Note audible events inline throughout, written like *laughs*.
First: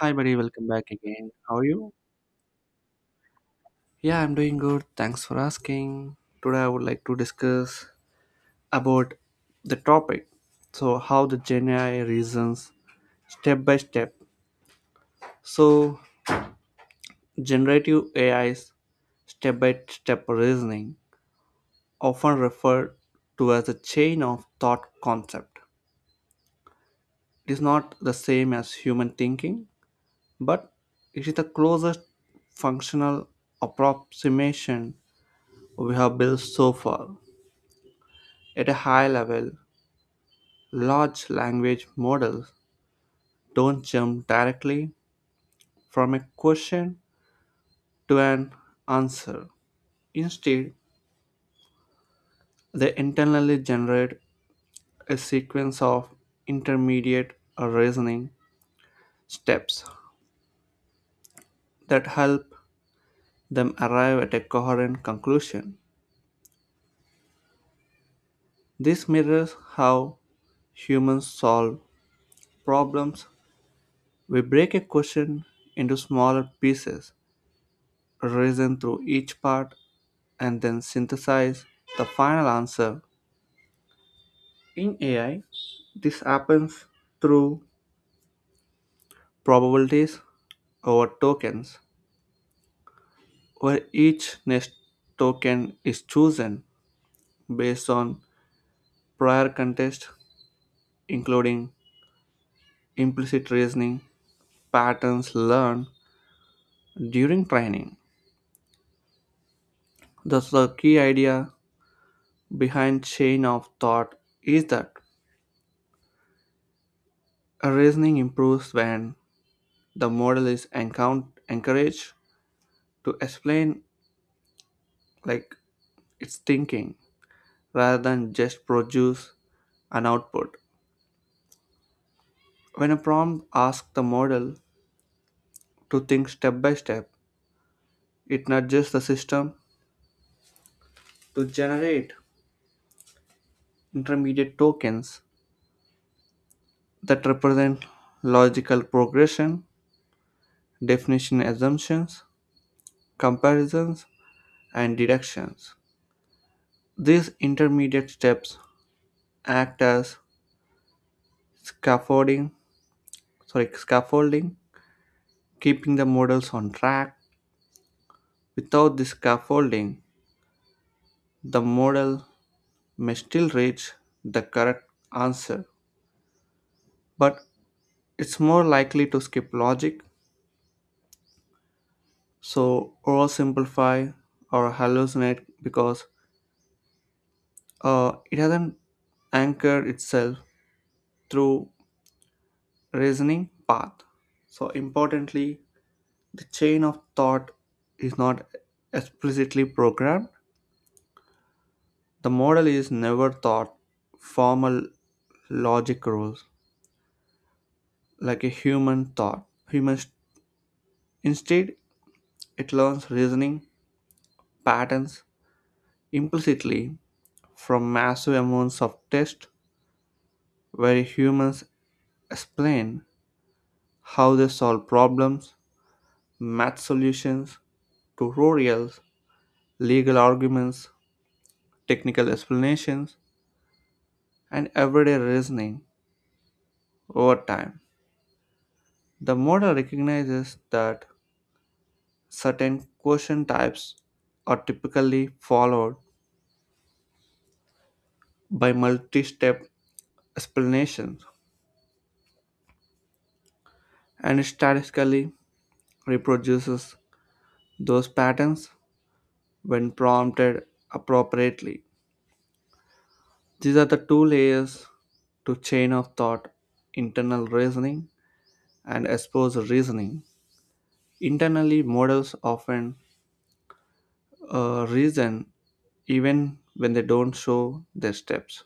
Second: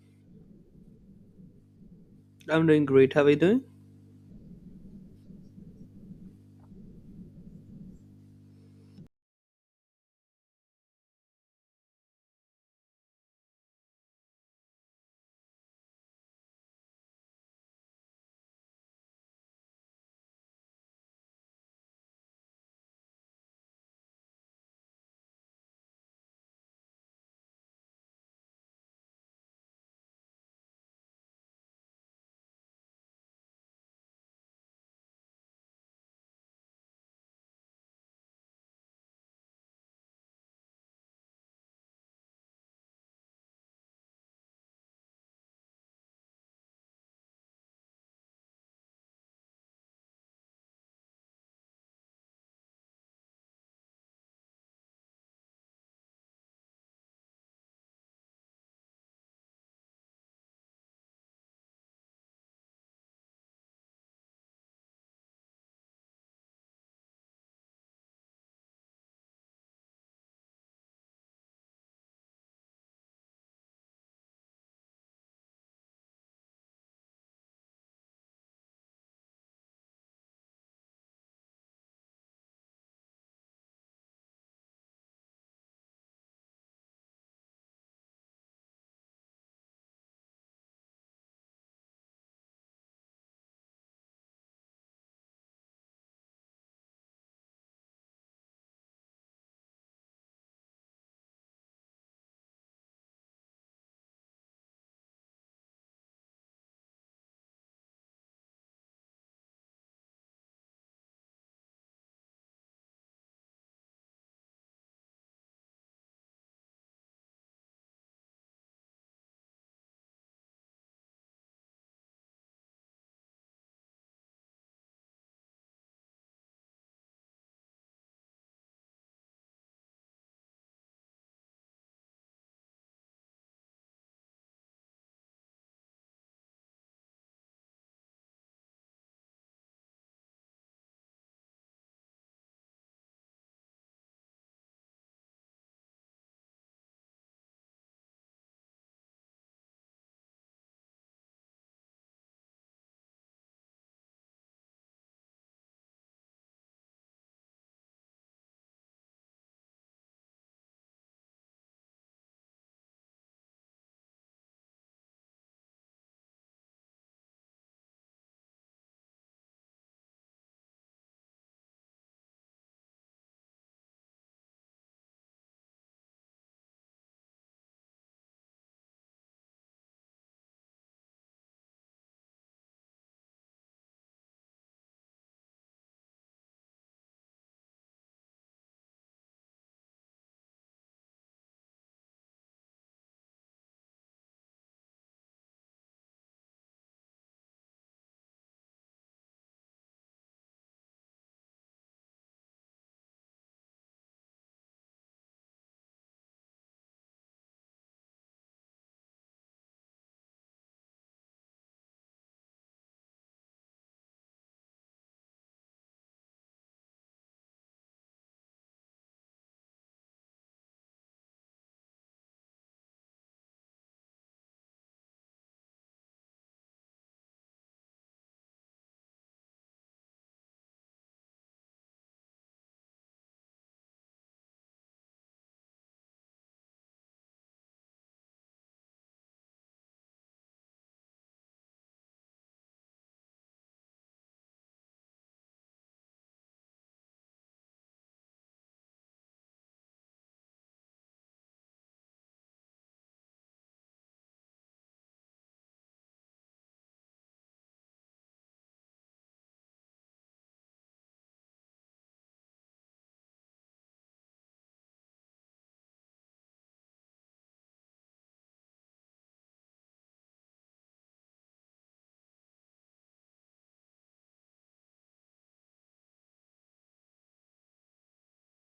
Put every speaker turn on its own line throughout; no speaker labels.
Hi, buddy. Welcome back again. How are you?
I'm doing great. How are you doing?
Yeah, I'm doing good. Thanks for asking. Today, I would like to discuss about the topic. So, how the Gen AI reasons step by step. So, generative A I's step by step reasoning, often referred to as a chain of thought concept, it is not the same as human thinking, but it is the closest functional approximation we have built so far. At a high level, large language models don't jump directly from a question to an answer. Instead, they internally generate a sequence of intermediate reasoning steps that help them arrive at a coherent conclusion. This mirrors how humans solve problems. We break a question into smaller pieces, reason through each part, and then synthesize the final answer. In AI, this happens through probabilities over tokens, where each next token is chosen based on prior context, including implicit reasoning, patterns learned during training. Thus, the key idea behind chain of thought is that a reasoning improves when the model is encouraged to explain like it's thinking rather than just produce an output. When a prompt asks the model to think step by step, it nudges the system to generate intermediate tokens that represent logical progression, definition assumptions, comparisons, and deductions. These intermediate steps act as scaffolding, sorry, scaffolding, keeping the models on track. Without this scaffolding, the model may still reach the correct answer, but it's more likely to skip logic, so oversimplify or hallucinate because it hasn't anchored itself through reasoning path. So importantly, the chain of thought is not explicitly programmed. The model is never taught formal logic rules like a human thought. Human instead it learns reasoning patterns implicitly from massive amounts of text where humans explain how they solve problems, math solutions, tutorials, legal arguments, technical explanations, and everyday reasoning over time. The model recognizes that certain question types are typically followed by multi step explanations and statistically reproduces those patterns when prompted appropriately. These are the two layers to chain of thought internal reasoning and exposed reasoning. Internally, models often reason even when they don't show their steps.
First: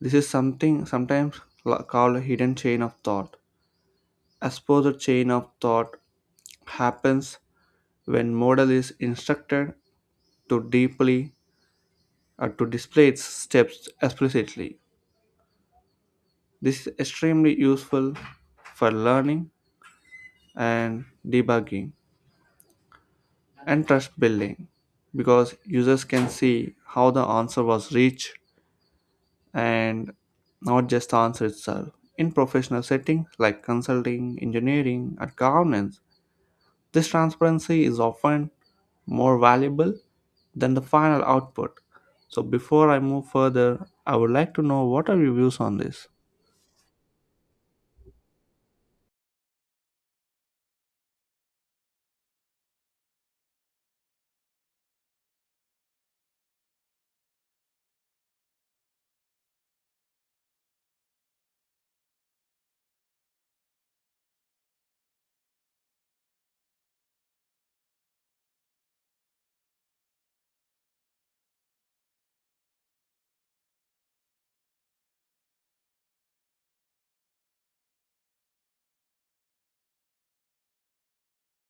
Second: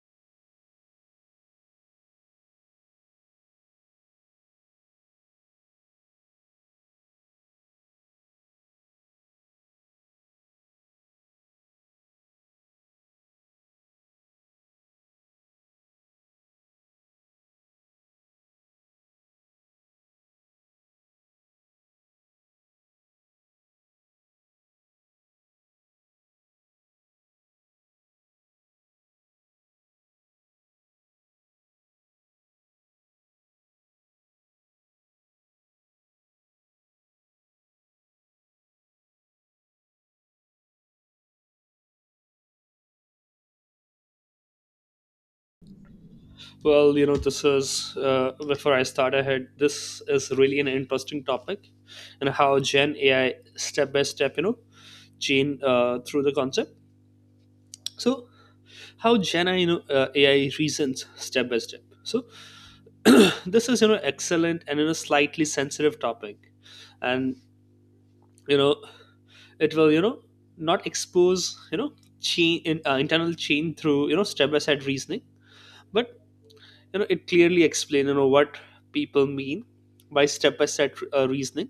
This is something sometimes called a hidden chain of thought. Exposed chain of thought happens when model is instructed to deeply or to display its steps explicitly. This is extremely useful for learning and debugging and trust building because users can see how the answer was reached and not just the answer itself. In professional settings like consulting, engineering, and governance, this transparency is often more valuable than the final output. So before I move further, I would like to know what are your views on this?
Well, this is before I start ahead. This is really an interesting topic, and how Gen AI step by step, chain through the concept. So, how Gen AI, AI reasons step by step. So, *clears throat* this is excellent and slightly sensitive topic, and you know it will not expose chain internal chain through step by step reasoning, but it clearly explains what people mean by step reasoning,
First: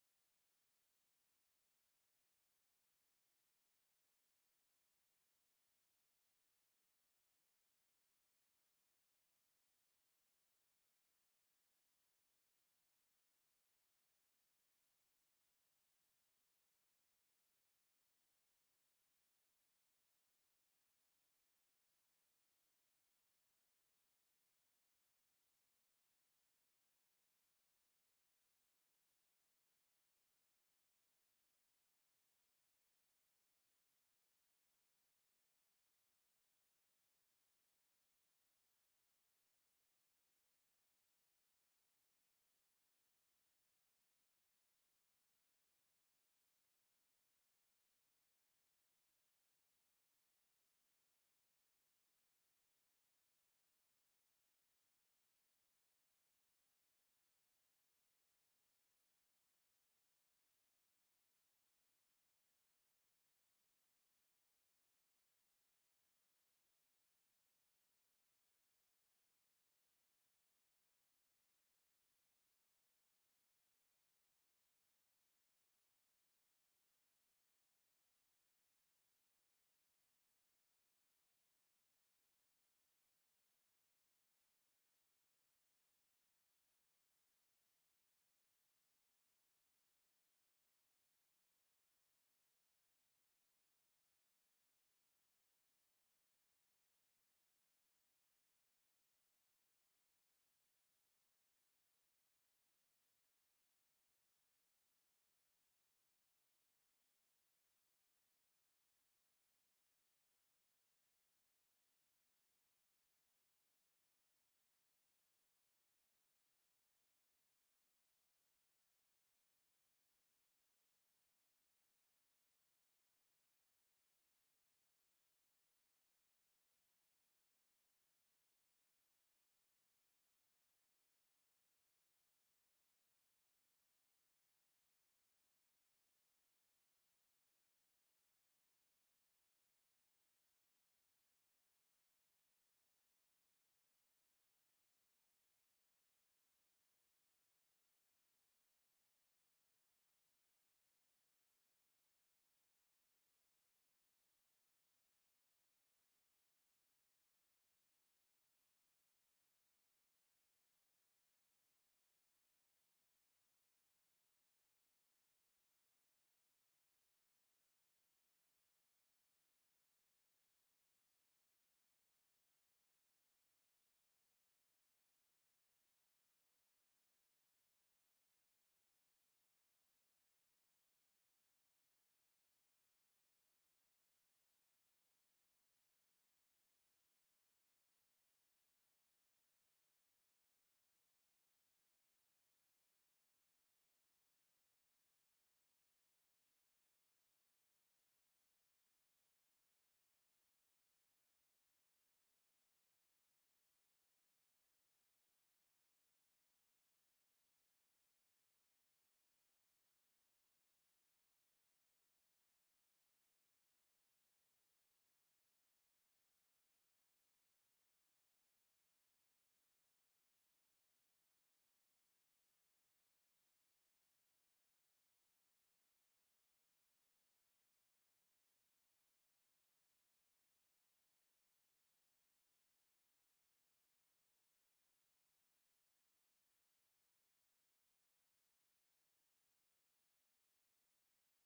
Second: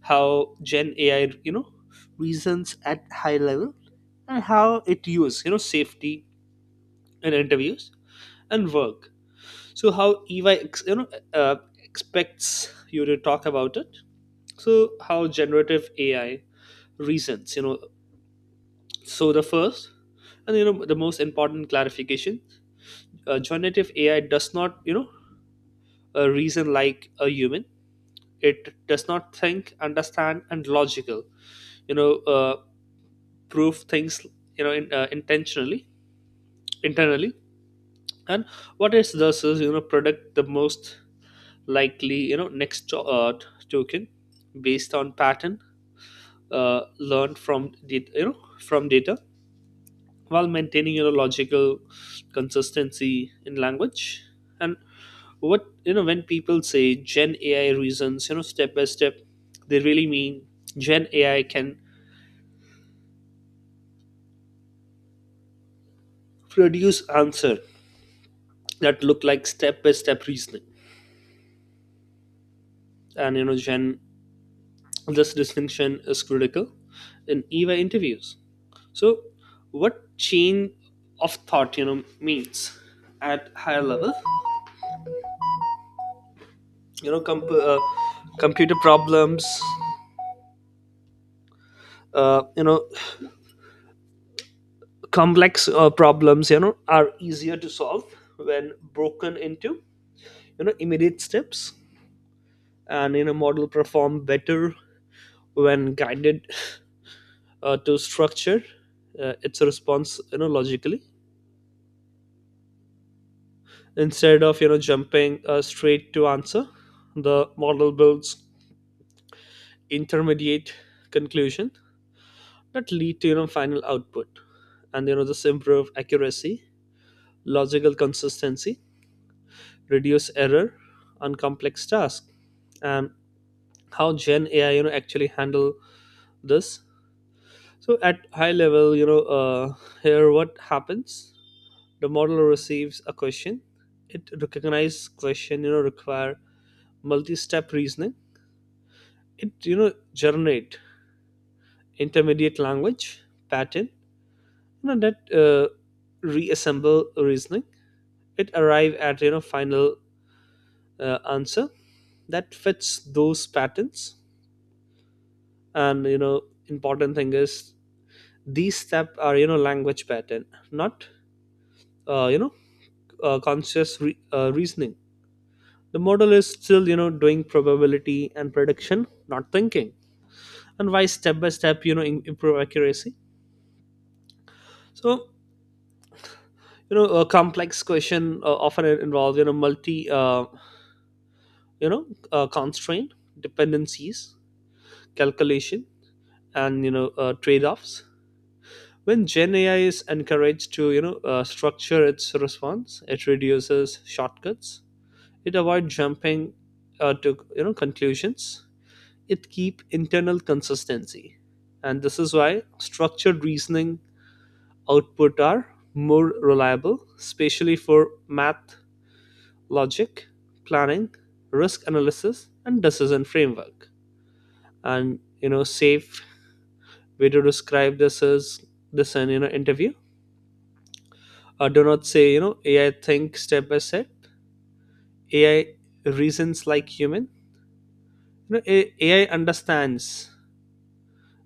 how gen ai you know reasons at high level, and how it uses safety in interviews and work. So how ey uh, expects you to talk about it. So how generative ai reasons, so the first and the most important clarification, generative ai does not reason like a human. It does not think, understand and logical, you know uh, prove things, intentionally internally. And what it does is, predict the most likely next token based on pattern learned from data, while maintaining logical consistency in language. And what you know when people say gen ai reasons, step by step, they really mean gen ai can produce answer that look like step by step reasoning. And Jen, this distinction is critical in eva interviews. So what chain of thought means at higher level. you know comp- uh, Computer problems, uh, you know complex problems are easier to solve when broken into, immediate steps. And model perform better when guided to structure its response, logically, instead of jumping straight to answer. The model builds intermediate conclusion that lead to final output. And this improve accuracy, logical consistency, reduce error on complex tasks. And how gen ai actually handle this. So at high level, here what happens. The model receives a question. It recognizes question require multi-step reasoning. It generate intermediate language pattern, that reassemble reasoning. It arrive at final answer that fits those patterns. And important thing is, these steps are language pattern, not uh, you know conscious reasoning. The model is still, doing probability and prediction, not thinking. And why step by step, improve accuracy? So, a complex question often involves, you know, constraint, dependencies, calculation, and, trade offs. When Gen AI is encouraged to, structure its response, it reduces shortcuts. It avoids jumping to, conclusions, it keep internal consistency. And this is why structured reasoning output are more reliable, especially for math, logic, planning, risk analysis and decision framework. And safe way to describe this is, this in interview, do not say ai think step by step, ai reasons like human, you know ai understands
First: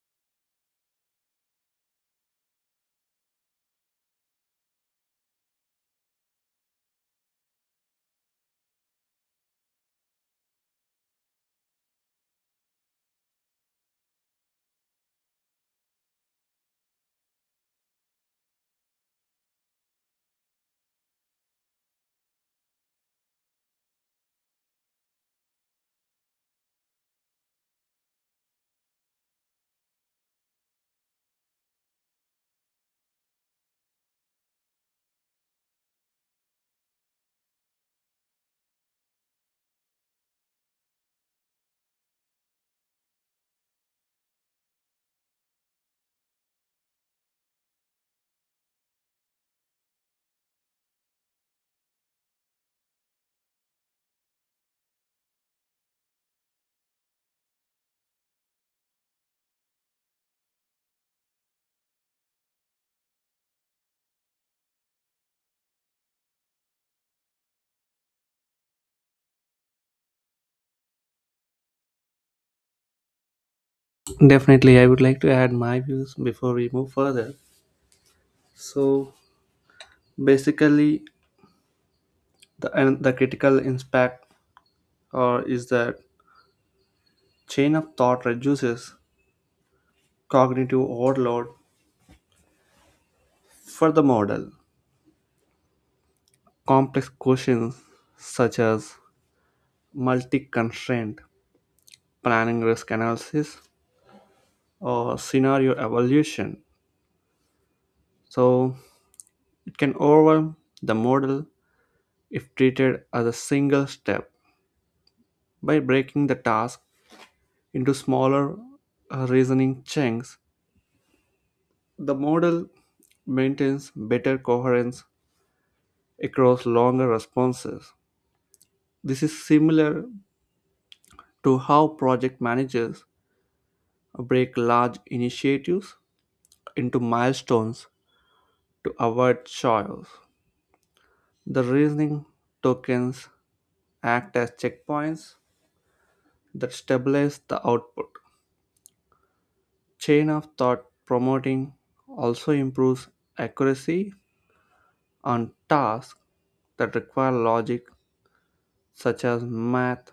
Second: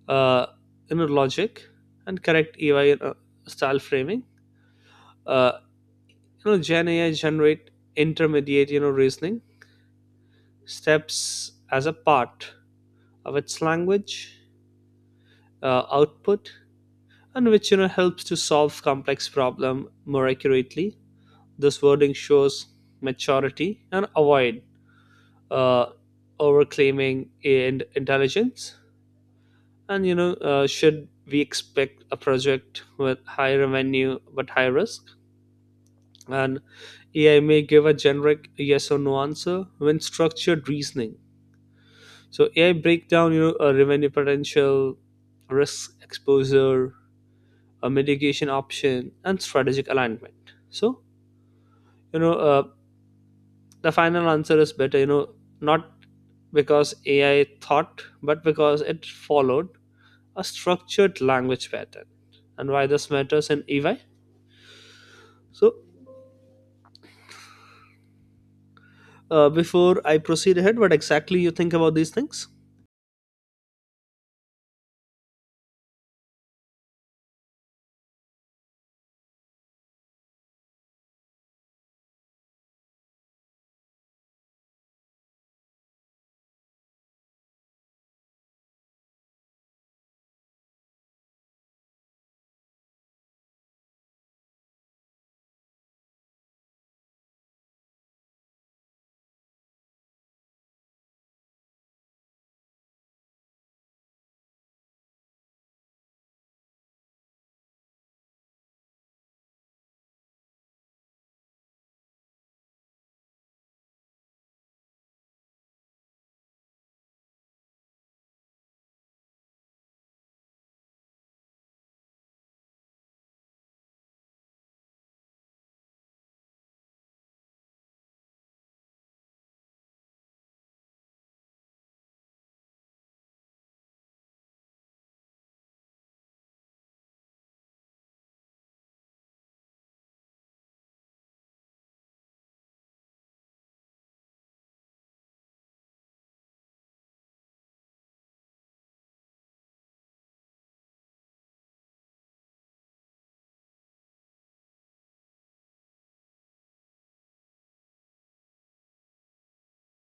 uh, logic. And correct EY style framing. Uh, Gen AI generate intermediate, reasoning steps as a part of its language output, and which helps to solve complex problem more accurately. This wording shows maturity and avoid uh, overclaiming and intelligence. And should we expect a project with high revenue but high risk? And AI may give a generic yes or no answer when structured reasoning. So AI break down, a revenue potential, risk exposure, a mitigation option, and strategic alignment. So you know uh, the final answer is better, not because AI thought, but because it followed a structured language pattern. And why this matters in EY? So before I proceed ahead, what exactly you think about these things?
Definitely, I would like to add my views before we move further. So basically, the and the critical impact or is that chain of thought reduces cognitive overload for the model. Complex questions such as multi-constraint planning risk analysis or scenario evaluation. So it can overwhelm the model if treated as a single step by breaking the task into smaller reasoning chunks. The model maintains better coherence across longer responses. This is similar to how project managers break large initiatives into milestones to avoid chaos. The reasoning tokens act as checkpoints that stabilize the output. Chain of thought promoting also improves accuracy on tasks that require logic, such as math,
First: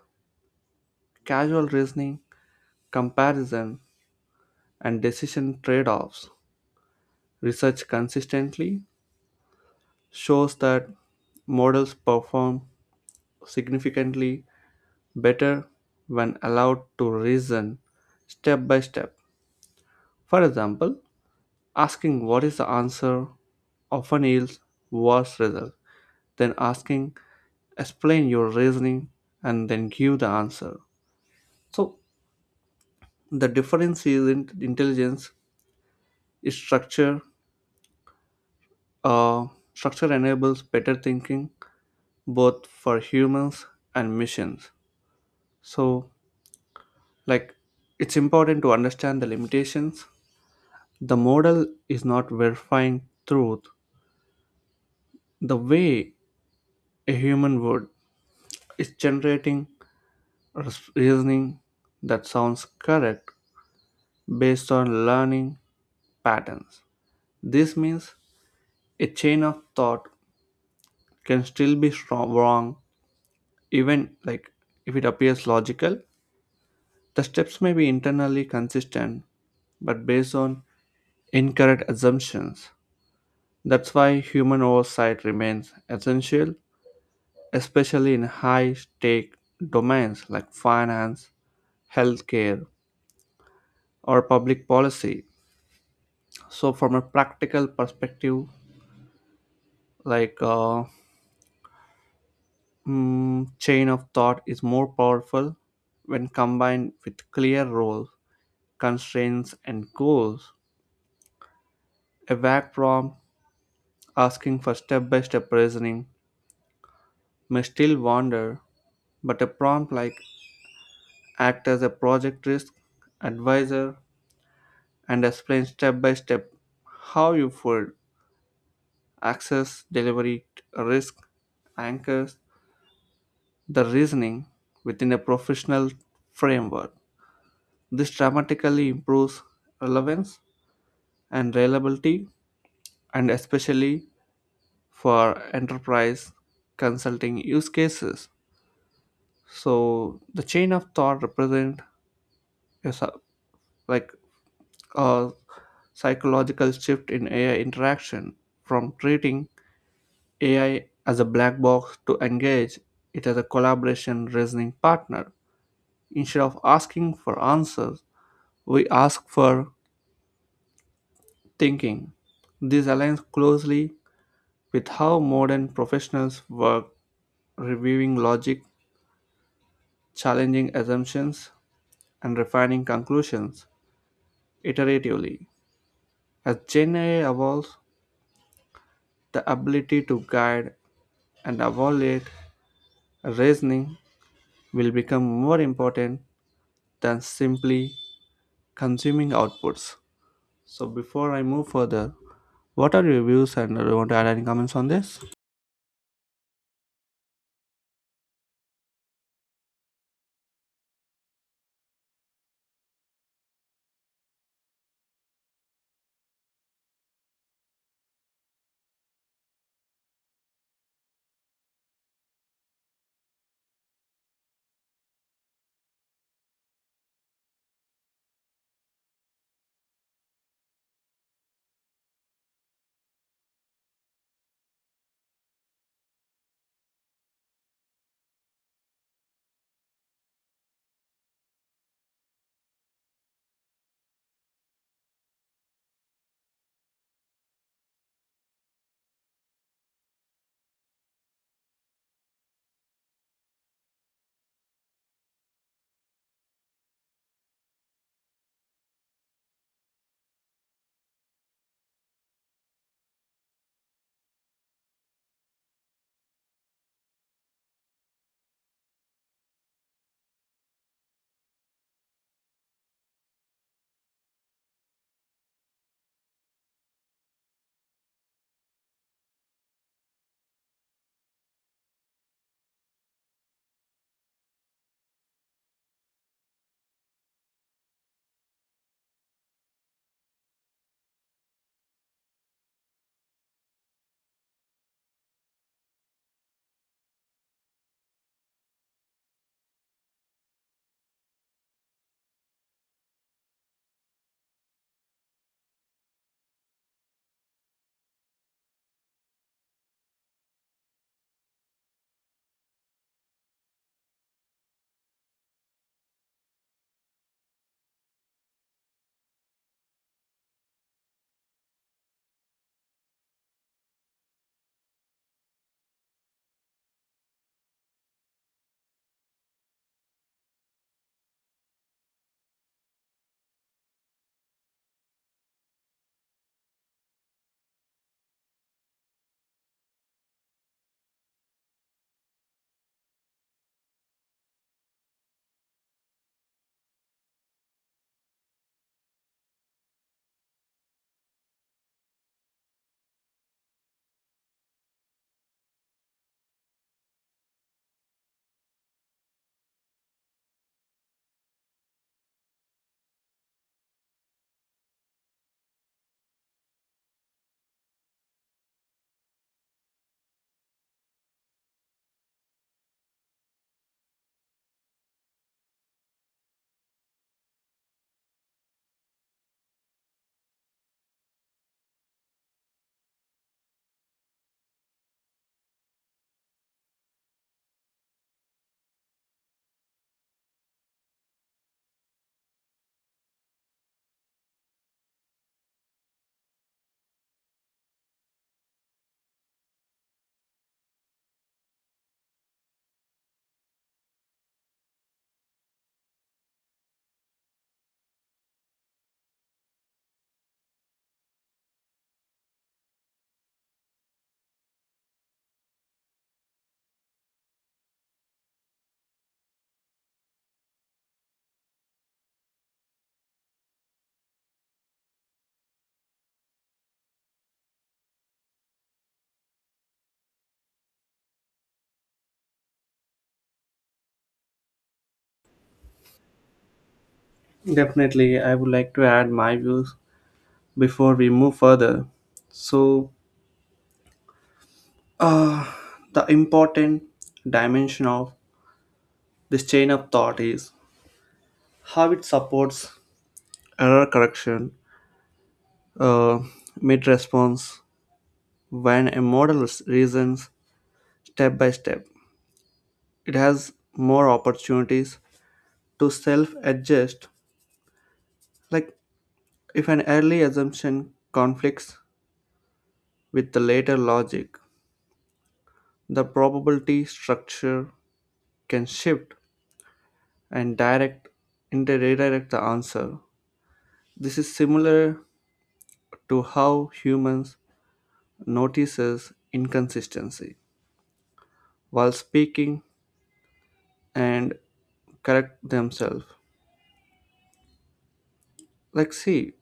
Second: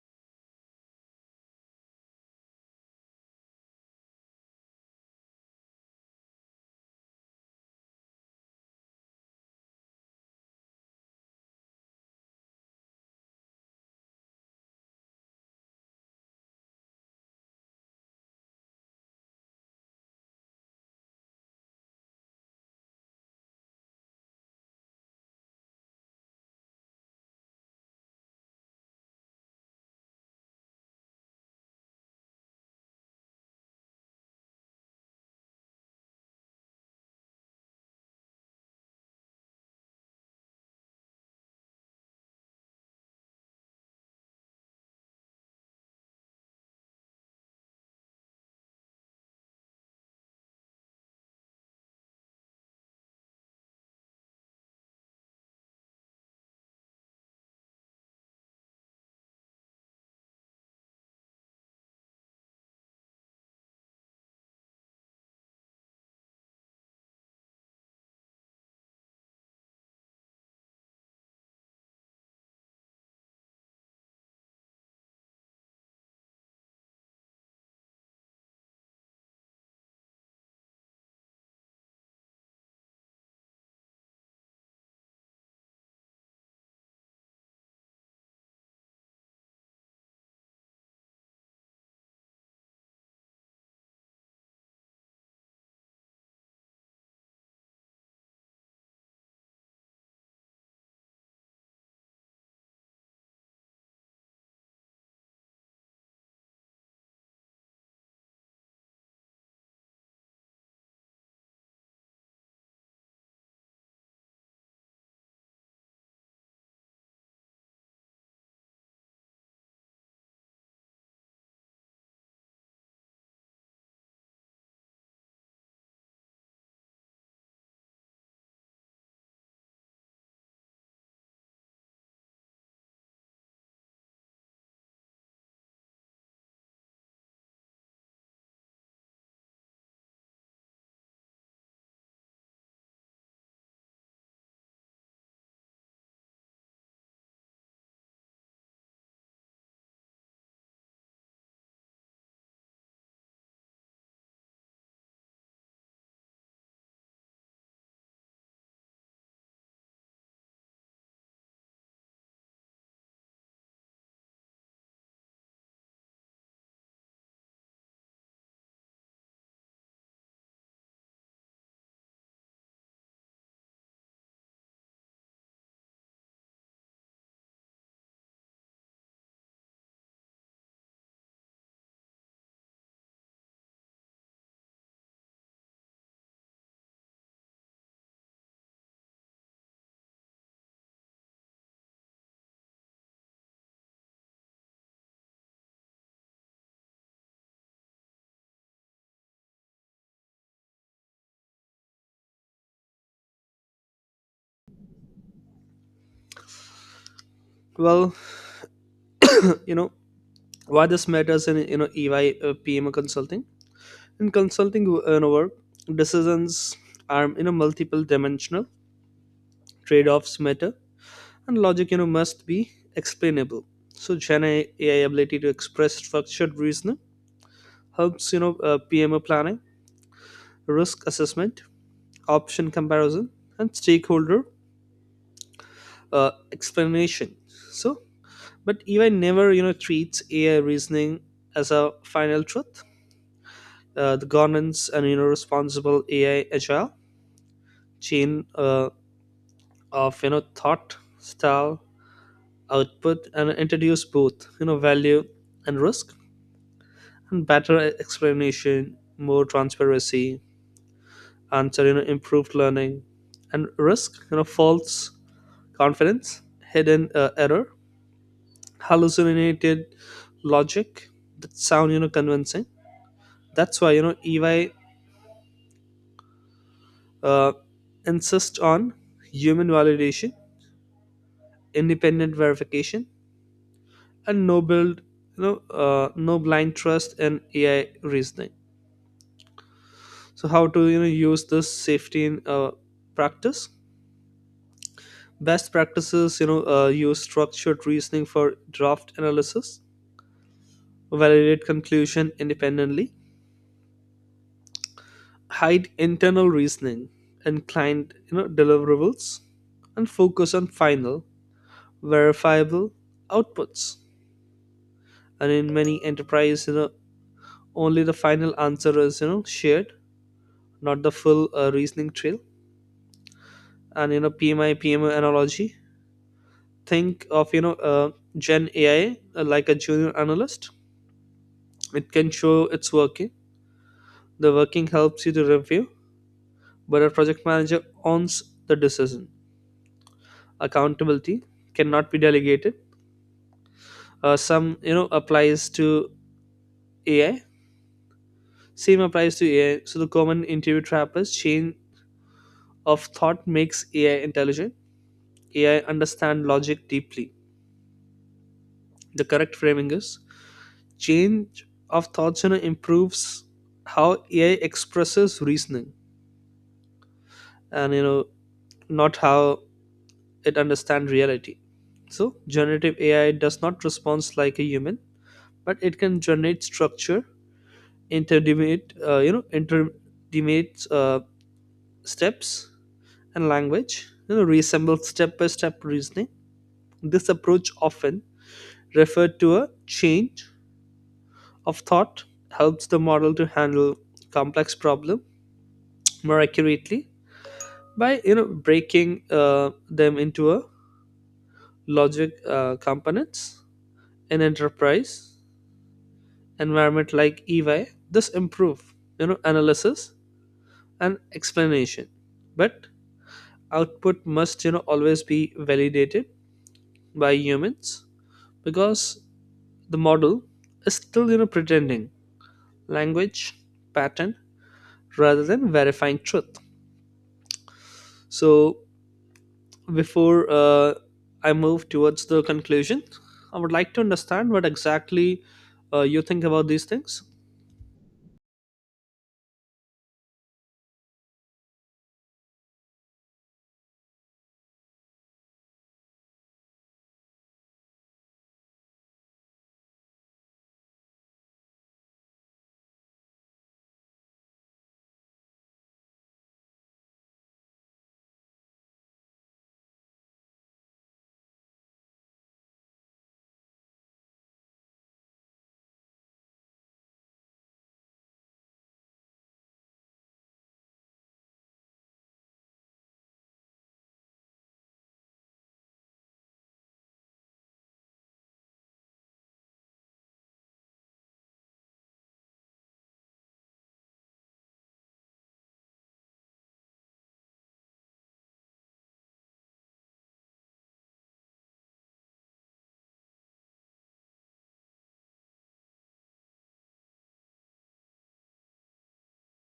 casual reasoning comparison, and decision trade offs. Research consistently shows that models perform significantly better when allowed to reason step by step. For example, asking what is the answer often yields worse results than asking explain your reasoning and then give the answer. So the difference is in intelligence is structure. Uh, Structure enables better thinking both for humans and missions. So, like, it's important to understand the limitations. The model is not verifying truth the way a human would, it's generating reasoning that sounds correct based on learning patterns. This means a chain of thought can still be strong, wrong, even like if it appears logical. The steps may be internally consistent, but based on incorrect assumptions. That's why human oversight remains essential, especially in high stake domains like finance, healthcare, or public policy. So, from a practical perspective, like chain of thought is more powerful when combined with clear roles, constraints, and goals. A vague prompt asking for step by step reasoning may still wander, but a prompt like act as a project risk advisor, and explain step by step how you fold access, delivery risk, anchors, the reasoning within a professional framework. This dramatically improves relevance and reliability, and especially for enterprise consulting use cases. So the chain of thought represent a like a psychological shift in AI interaction from treating AI as a black box to engage it as a collaboration reasoning partner. Instead of asking for answers, we ask for thinking. This aligns closely with how modern professionals work, reviewing logic, challenging assumptions, and refining conclusions iteratively. As Gen AI evolves, the ability to guide and evaluate reasoning will become more important than simply consuming outputs. So before I move further, what are your views and do you want to add any comments on this?
Well, *laughs* you know why this matters in EY PM consulting, in consulting work. Decisions are multiple dimensional, trade offs matter, and logic must be explainable. So Gen AI ability to express structured reasoning helps PMO planning, risk assessment, option comparison and stakeholder explanation. So but EY never treats AI reasoning as a final truth. The governance and responsible AI agile chain of thought, style, output, and introduce both value and risk. And better explanation, more transparency, answer improved learning, and risk false confidence, hidden error, hallucinated logic that sound convincing. That's why EY uh, insist on human validation, independent verification, and no build, you know no blind trust in ai reasoning. So how to use this safety in practice. Best practices, use structured reasoning for draft analysis, validate conclusion independently, hide internal reasoning and client deliverables, and focus on final verifiable outputs. And in many enterprise, only the final answer is shared, not the full reasoning trail. And PMI PMO analogy. Think of Gen AI like a junior analyst. It can show it's working. The working helps you to review, but a project manager owns the decision. Accountability cannot be delegated. Some applies to AI. Same applies to AI. So the common interview trap is chain of thought makes AI intelligent, AI understand logic deeply. The correct framing is, change of thoughts improves how ai expresses reasoning, and not how it understands reality. So generative ai does not respond like a human, but it can generate structure intermediate, steps and language, reassemble step by step reasoning. This approach, often referred to a change of thought, helps the model to handle complex problem more accurately by breaking them into a logic components in enterprise environment like EY. This improve analysis and explanation, but output must always be validated by humans because the model is still pretending language pattern rather than verifying truth. So before I move towards the conclusion, I would like to understand what exactly you think about these things.
Definitely, I would like to add my views before we move further. So, the important dimension of this chain of thought is how it supports error correction, uh, mid response, when a model reasons step by step. It has more opportunities to self adjust. Like if an early assumption conflicts with the later logic, the probability structure can shift and redirect the answer. This is similar to how humans notices inconsistency while speaking and correct themselves. Like see,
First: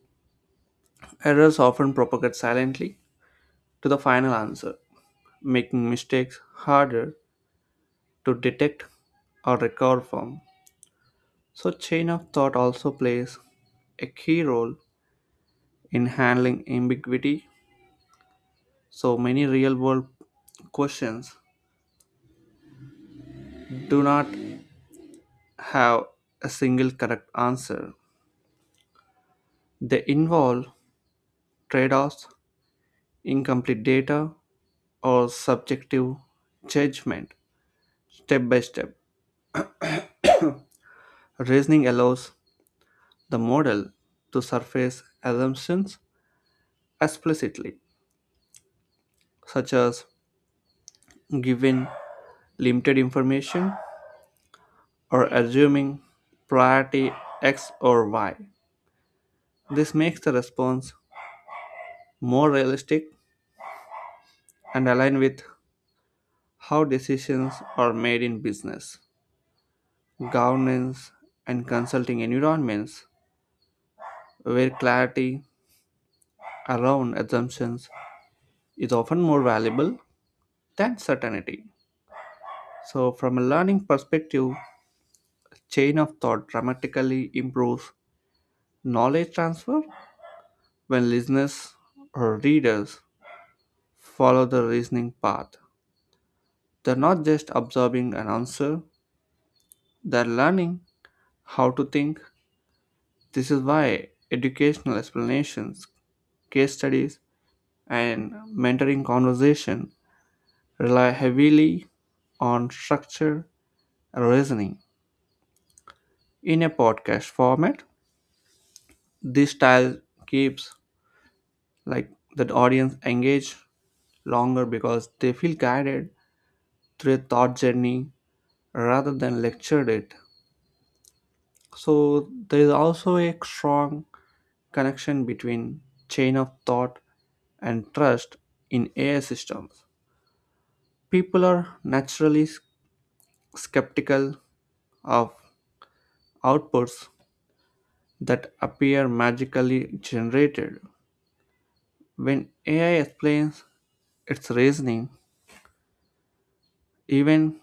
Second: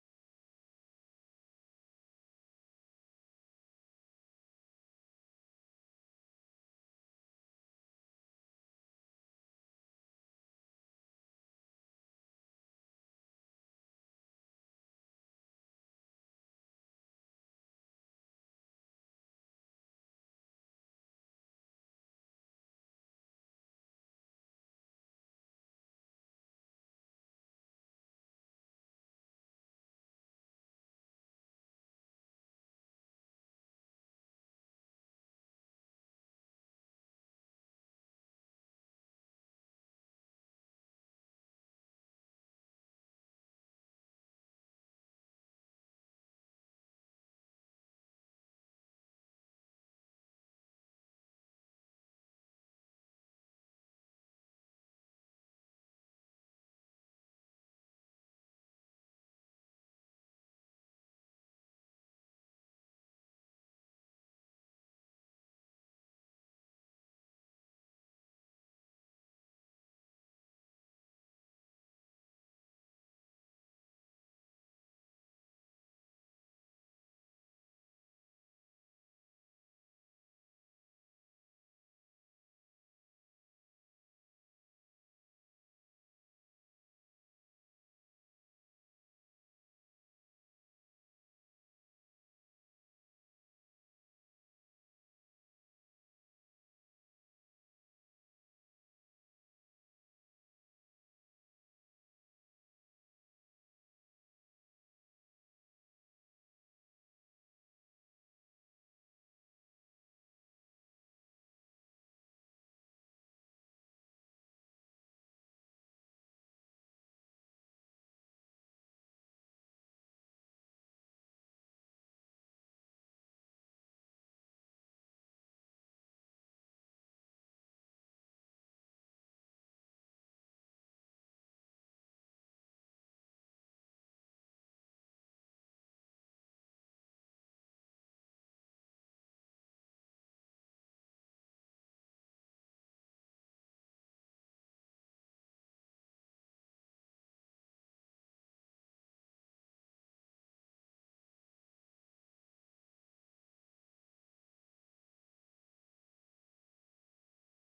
errors often propagate silently to the final answer, making mistakes harder to detect or recover from. So, chain of thought also plays a key role in handling ambiguity. So, many real world questions do not have a single correct answer, they involve trade offs, incomplete data, or subjective judgment step by step. Reasoning allows the model to surface assumptions explicitly, such as given limited information, or assuming priority X or Y. This makes the response more realistic and aligned with how decisions are made in business, governance, and consulting environments where clarity around assumptions is often more valuable than certainty. So, from a learning perspective, chain of thought dramatically improves knowledge transfer when listeners or readers follow the reasoning path. They're not just absorbing an answer, they're learning how to think. This is why educational explanations, case studies, and mentoring conversation rely heavily on structure and reasoning. In a podcast format, this style keeps like the audience engaged longer because they feel guided through a thought journey rather than lectured it. So there is also a strong connection between chain of thought and trust in AI systems. People are naturally skeptical of outputs that appear magically generated. When AI explains its reasoning, even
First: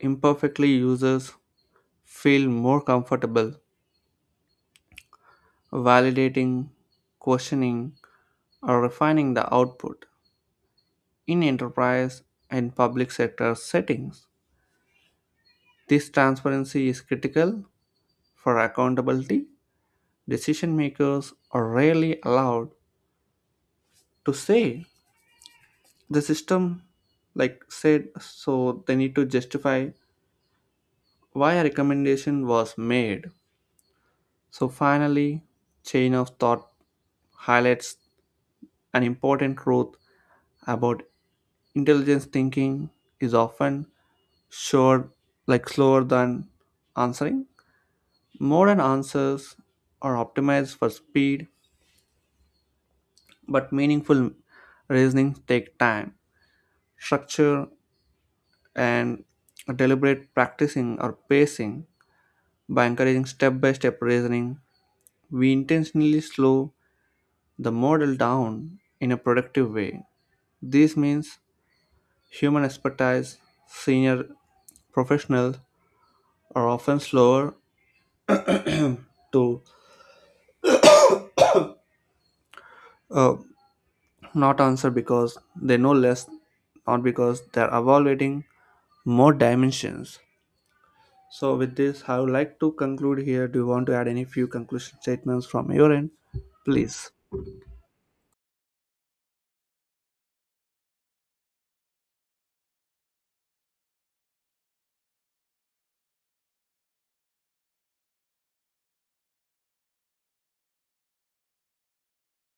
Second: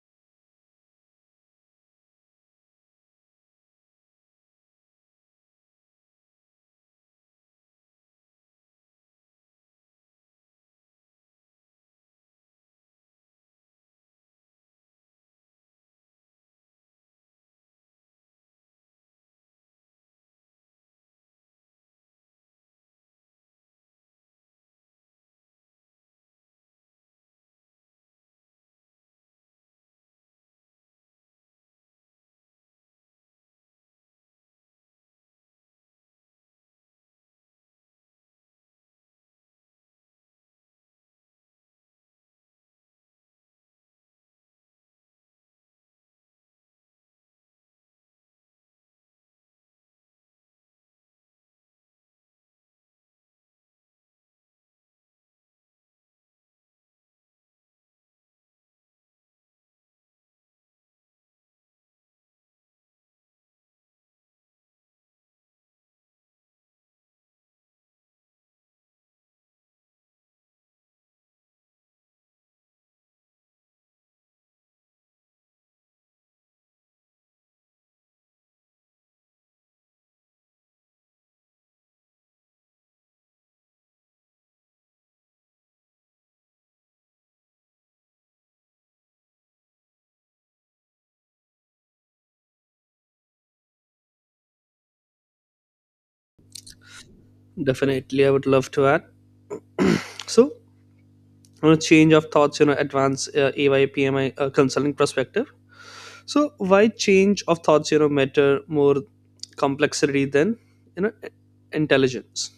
imperfectly, users feel more comfortable validating, questioning, or refining the output. In enterprise and public sector settings. This transparency is critical for accountability. Decision makers are rarely allowed to say the system like said so they need to justify why a recommendation was made. So finally, chain of thought highlights an important truth about intelligence thinking is often short like slower than answering. Modern answers are optimized for speed, but meaningful reasoning take time. Structure and deliberate practicing or pacing by encouraging step-by-step reasoning, we intentionally slow the model down in a productive way. This means human expertise, senior professionals are often slower to uh, not answer because they know less, not because they're evaluating more dimensions. So, with this, I would like to conclude here. Do you want to add any few conclusion statements from your end? Please.
Definitely, I would love to add. So, on a change of thoughts, advance AY consulting perspective. So, why change of thoughts, matter more complexity than you know intelligence?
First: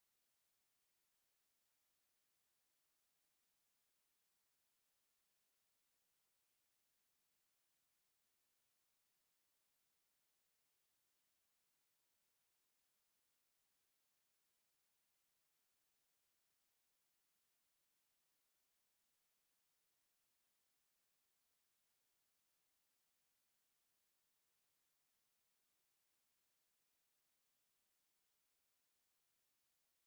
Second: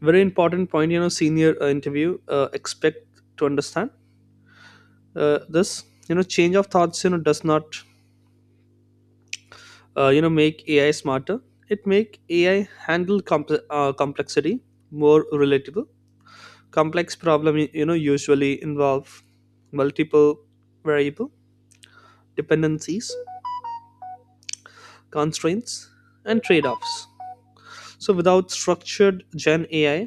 Very important point, senior interview expect to understand this. Change of thoughts, does not make ai smarter, it make ai handle complexity more relatable. Complex problem usually involve multiple variable, dependencies, constraints and trade-offs. So without structured, gen ai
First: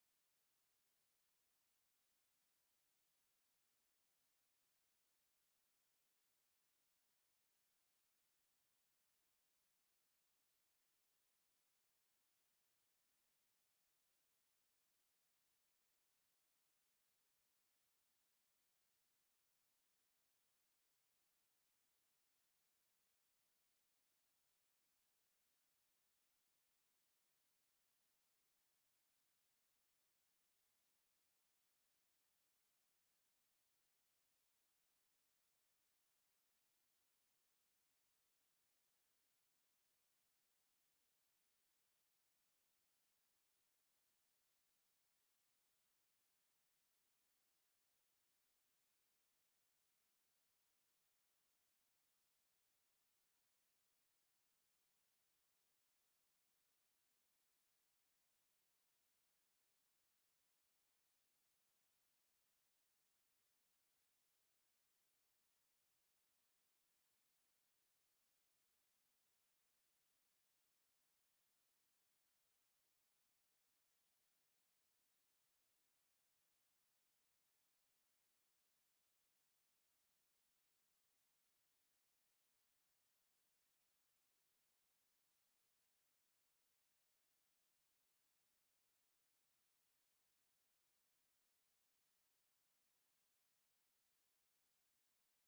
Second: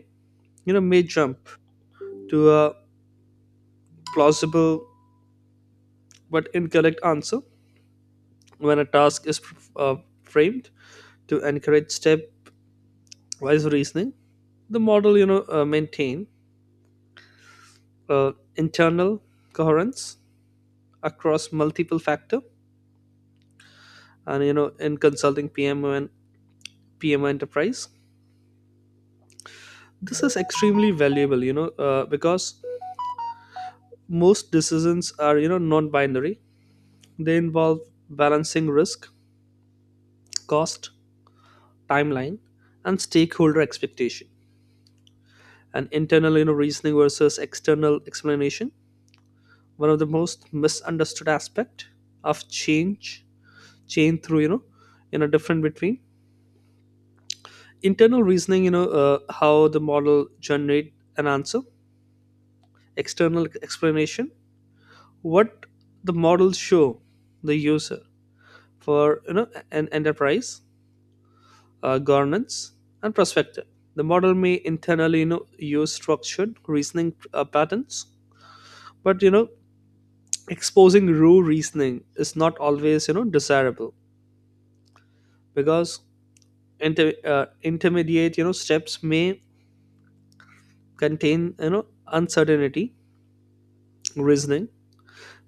may jump to a plausible but incorrect answer. When a task is uh, framed to encourage step wise reasoning, the model maintain internal coherence across multiple factor. And in consulting pmo and pmo enterprise, this is extremely valuable, because most decisions are non-binary, they involve balancing risk, cost, timeline and stakeholder expectation. And internal, reasoning versus external explanation, one of the most misunderstood aspect of change through, different between internal reasoning, how the model generate an answer, external explanation, what the models show the user. For an enterprise governance and perspective, the model may internally use structured reasoning patterns. But exposing raw reasoning is not always desirable because intermediate steps may contain uncertainty, reasoning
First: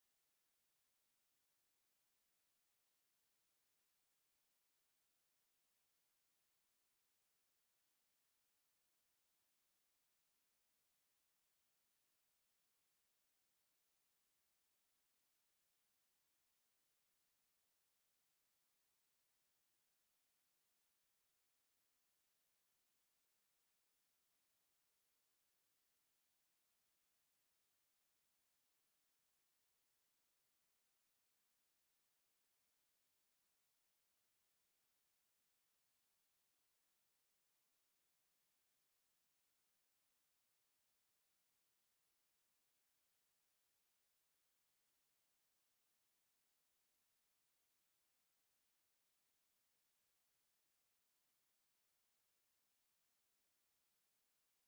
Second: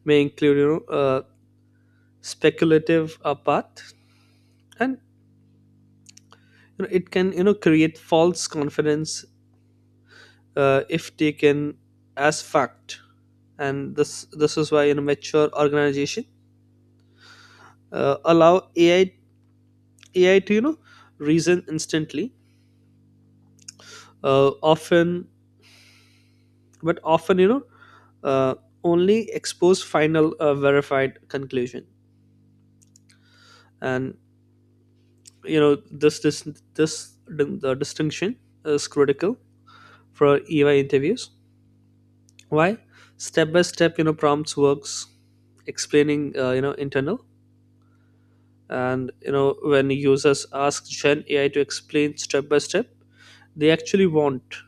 may include speculative path. And it can create false confidence if taken as fact. And this is why mature organization allow ai to reason instantly uh, often, but often uh, only expose final verified conclusion. And you know this this this the distinction is critical for EY interviews. Why step by step prompts works, explaining internal. And when users ask gen ai to explain step by step, they actually want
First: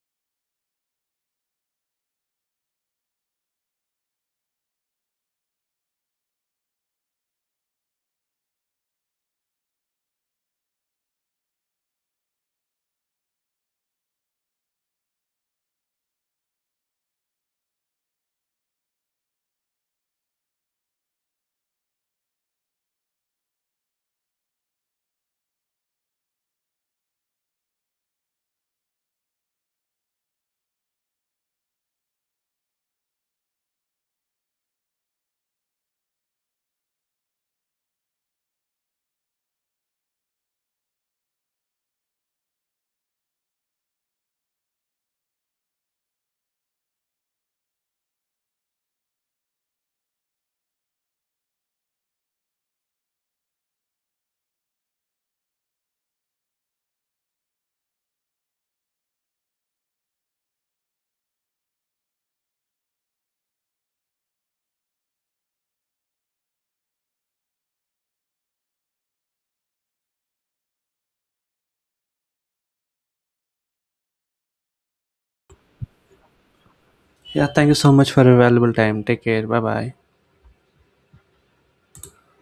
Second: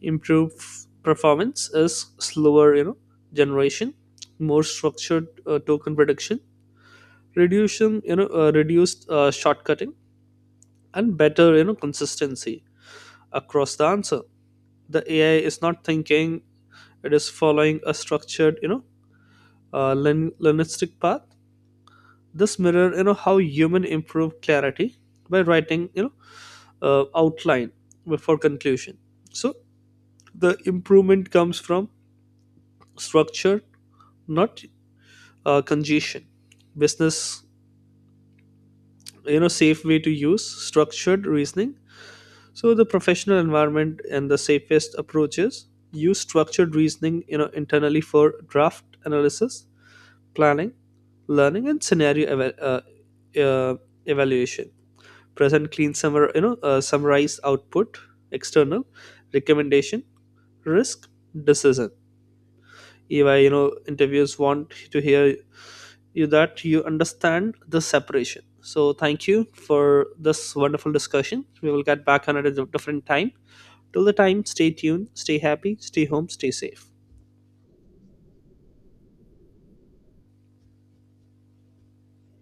improved performance, is slower, generation, more structured token prediction, reduction, reduced shortcutting, and better consistency across the answer. The ai is not thinking, it is following a structured, linistic path. This mirror how human improve clarity by writing, outline before conclusion. So the improvement comes from structure, not congestion business. Safe way to use structured reasoning. So the professional environment and the safest approaches, use structured reasoning internally for draft analysis, planning, learning and scenario uh, evaluation. Present clean summarized output, external recommendation, risk decision. If I interviews want to hear you that you understand the separation. So thank you for this wonderful discussion, we will get back on it at a different time. Till the time, stay tuned, stay happy, stay home, stay safe.
Yeah, thank you so much for your valuable time. Take care. Bye bye.